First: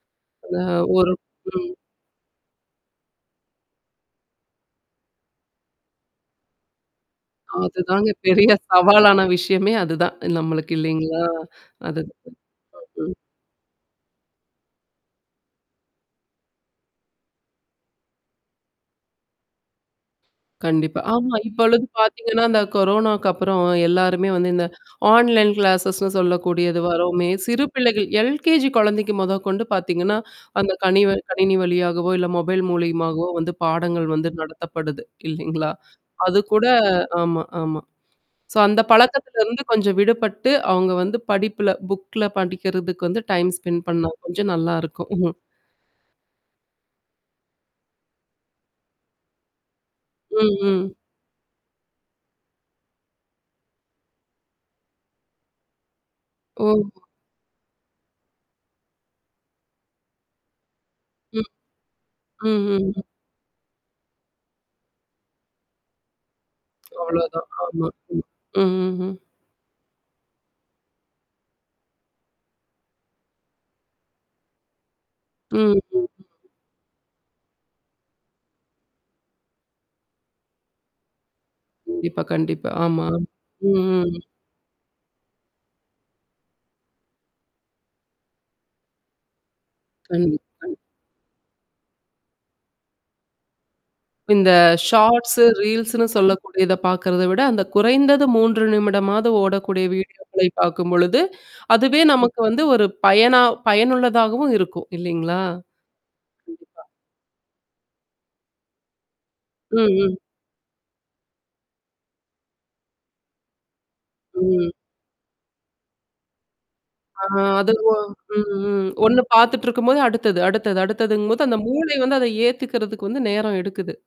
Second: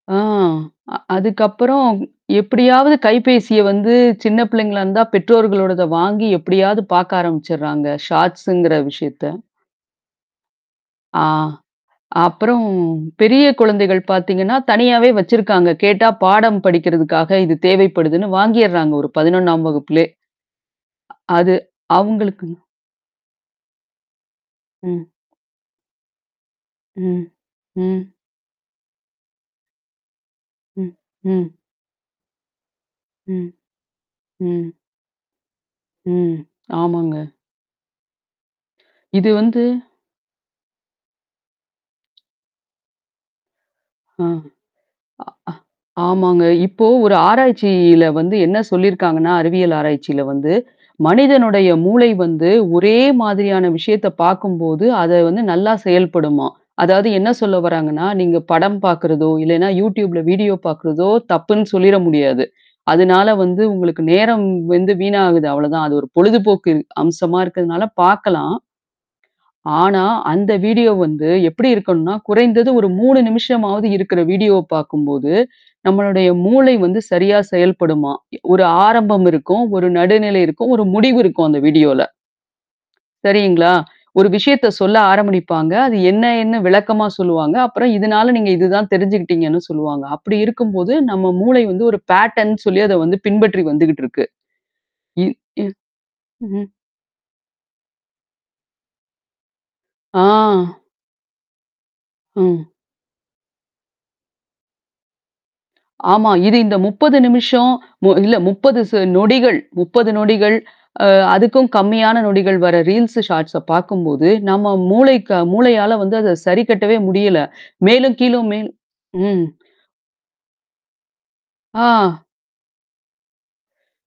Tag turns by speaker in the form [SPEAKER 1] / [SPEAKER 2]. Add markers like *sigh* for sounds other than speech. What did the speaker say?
[SPEAKER 1] ஆ.
[SPEAKER 2] அ ஒரு ம்.
[SPEAKER 1] அதுக்கப்புறம் எப்படியாவது கைபேசிய வந்து சின்ன பிள்ளைங்களா இருந்தா, பெற்றோர்களோடத வாங்கி எப்படியாவது பார்க்க ஆரம்பிச்சுடுறாங்க.
[SPEAKER 2] அதுதாங்க பெரிய
[SPEAKER 1] ஷார்ட்ஸ்ங்கிற
[SPEAKER 2] சவாலான
[SPEAKER 1] விஷயத்த.
[SPEAKER 2] விஷயமே அதுதான். நம்மளுக்கு இல்லைங்களா?
[SPEAKER 1] ஆ.
[SPEAKER 2] அது.
[SPEAKER 1] அப்புறம்
[SPEAKER 2] ம்.
[SPEAKER 1] பெரிய குழந்தைகள் பார்த்தீங்கன்னா, தனியாவே வச்சிருக்காங்க. கேட்டா பாடம் படிக்கிறதுக்காக இது தேவைப்படுதுன்னு வாங்கிறாங்க ஒரு 11ஆம் வகுப்பிலே.
[SPEAKER 2] கண்டிப்பா. ஆமா.
[SPEAKER 1] அது
[SPEAKER 2] இப்பொழுது பார்த்தீங்கன்னா,
[SPEAKER 1] அவங்களுக்குன்
[SPEAKER 2] இந்த கொரோனாவுக்கு அப்புறம் எல்லாருமே வந்து இந்த
[SPEAKER 1] ம்.
[SPEAKER 2] ஆன்லைன் கிளாஸஸ்ன்னு சொல்லக்கூடியது
[SPEAKER 1] ம்.
[SPEAKER 2] வரோமே, சிறு பிள்ளைகள்
[SPEAKER 1] ம்.
[SPEAKER 2] எல்கேஜி குழந்தைக்கு மொதற்கொண்டு பார்த்தீங்கன்னா, அந்த
[SPEAKER 1] ம்.
[SPEAKER 2] கணிவ
[SPEAKER 1] ம்.
[SPEAKER 2] கணினி வழியாகவோ, இல்ல மொபைல் மூலியமாகவோ
[SPEAKER 1] ம்.
[SPEAKER 2] வந்து பாடங்கள் வந்து
[SPEAKER 1] ம்.
[SPEAKER 2] நடத்தப்படுது. இல்லைங்களா?
[SPEAKER 1] ம்.
[SPEAKER 2] அது கூட
[SPEAKER 1] ஆமாங்க.
[SPEAKER 2] ஆமா ஆமா. சோ அந்த
[SPEAKER 1] இது
[SPEAKER 2] பழக்கத்தில இருந்து
[SPEAKER 1] வந்து
[SPEAKER 2] கொஞ்சம் விடுபட்டு அவங்க வந்து படிப்பில புக்ல படிக்கிறதுக்கு வந்து டைம் ஸ்பெண்ட் பண்ணா
[SPEAKER 1] அ.
[SPEAKER 2] கொஞ்சம் நல்லாருக்கும். *chuckles*
[SPEAKER 1] ஆ ஆமாங்க. இப்போ ஒரு ஆராய்ச்சியில வந்து என்ன சொல்லியிருக்காங்கன்னா, அறிவியல் ஆராய்ச்சியில வந்து
[SPEAKER 2] ம், ம்.
[SPEAKER 1] மனிதனுடைய மூளை வந்து ஒரே மாதிரியான விஷயத்த பார்க்கும்போது, அத வந்து நல்லா செயல்படுமாம்.
[SPEAKER 2] ம்.
[SPEAKER 1] அதாவது என்ன சொல்ல வராங்கன்னா, நீங்க படம் பார்க்கறதோ, இல்லன்னா YouTube வீடியோ பார்க்கறதோ
[SPEAKER 2] ம்.
[SPEAKER 1] தப்புன்னு சொல்லிற முடியாது.
[SPEAKER 2] ம்ஹ்ம்.
[SPEAKER 1] அதனால வந்து உங்களுக்கு நேரம் வந்து வீணாகுது அவ்வளோதான். அது ஒரு பொழுதுபோக்கு அம்சமா
[SPEAKER 2] அவ்ளோதான்.
[SPEAKER 1] இருக்கிறதுனால
[SPEAKER 2] ஆமா. ம்.
[SPEAKER 1] பார்கலாம்.
[SPEAKER 2] ம். ம்.
[SPEAKER 1] ஆனா, அந்த வீடியோ வந்து எப்படி இருக்கணும்னா, குறைந்தது ஒரு 3 நிமிஷமாவது இருக்கிற வீடியோவ பார்க்கும்போது,
[SPEAKER 2] ம் ம். ம்.
[SPEAKER 1] நம்மளுடைய மூளை வந்து சரியா செயல்படுமா. ஒரு ஆரம்பம் இருக்கும். ஒரு நடுநிலை இருக்கும். ஒரு முடிவு இருக்கும் அந்த வீடியோல.
[SPEAKER 2] கண்டிப்பா, கண்டிப்பா. ஆமா.
[SPEAKER 1] சரிங்களா?
[SPEAKER 2] ம் ம்.
[SPEAKER 1] ஒரு விஷயத்த சொல்ல ஆரம்பிப்பாங்க அது என்ன என்ன விளக்கமா சொல்லுவாங்க. அப்புறம் இதனால நீங்க இதுதான் தெரிஞ்சுகிட்டீங்கன்னு சொல்லுவாங்க.
[SPEAKER 2] கண்டி
[SPEAKER 1] அப்படி
[SPEAKER 2] அ.
[SPEAKER 1] இருக்கும்போது நம்ம மூளை வந்து ஒரு பேட்டர்ன்னு சொல்லி அத வந்து பின்பற்றி வந்துகிட்டு இருக்கு.
[SPEAKER 2] இந்த
[SPEAKER 1] இ
[SPEAKER 2] ஷார்ட்ஸ்,
[SPEAKER 1] இ
[SPEAKER 2] ரீல்ஸ்ன்னு
[SPEAKER 1] ம்ஹ்ம்.
[SPEAKER 2] சொல்லக்கூடியத பார்க்கறத விட அந்த குறைந்தது 3 நிமிடமாவது ஓடக்கூடிய வீடியோக்களை
[SPEAKER 1] ஆ.
[SPEAKER 2] பார்க்கும்பொழுது, அதுவே நமக்கு வந்து,
[SPEAKER 1] ம்.
[SPEAKER 2] ஒரு பயனா பயனுள்ளதாகவும் இருக்கும் இல்லலைங்களா? கண்டிப்பா.
[SPEAKER 1] ஆமா. இது இந்த 30 நிமிஷம், மு இல்ல 30 நொடிகள்,
[SPEAKER 2] ம்,
[SPEAKER 1] 30
[SPEAKER 2] ம்.
[SPEAKER 1] நொடிகள், அ அதுக்கும் கம்மியான நொடிகள் வர ரீல்ஸ் ஷார்ட்ஸ் பார்க்கும்போது,
[SPEAKER 2] ம்.
[SPEAKER 1] நம்ம மூளைக்கு மூளையால வந்து அத சரிக்கட்டவே
[SPEAKER 2] ஆ
[SPEAKER 1] முடியல.
[SPEAKER 2] அது ஒ
[SPEAKER 1] மேலும்
[SPEAKER 2] ம்,
[SPEAKER 1] கீழும் மேல்
[SPEAKER 2] ம். ஒண்ணு
[SPEAKER 1] ம்.
[SPEAKER 2] பார்த்துட்டுருக்கும்போது அடுத்தது, அடுத்தது. அடுத்ததுங்கும்போது அந்த மூளை வந்து
[SPEAKER 1] ஆ.
[SPEAKER 2] அத ஏத்துக்கிறதுக்கு வந்து நேரம் எடுக்குது.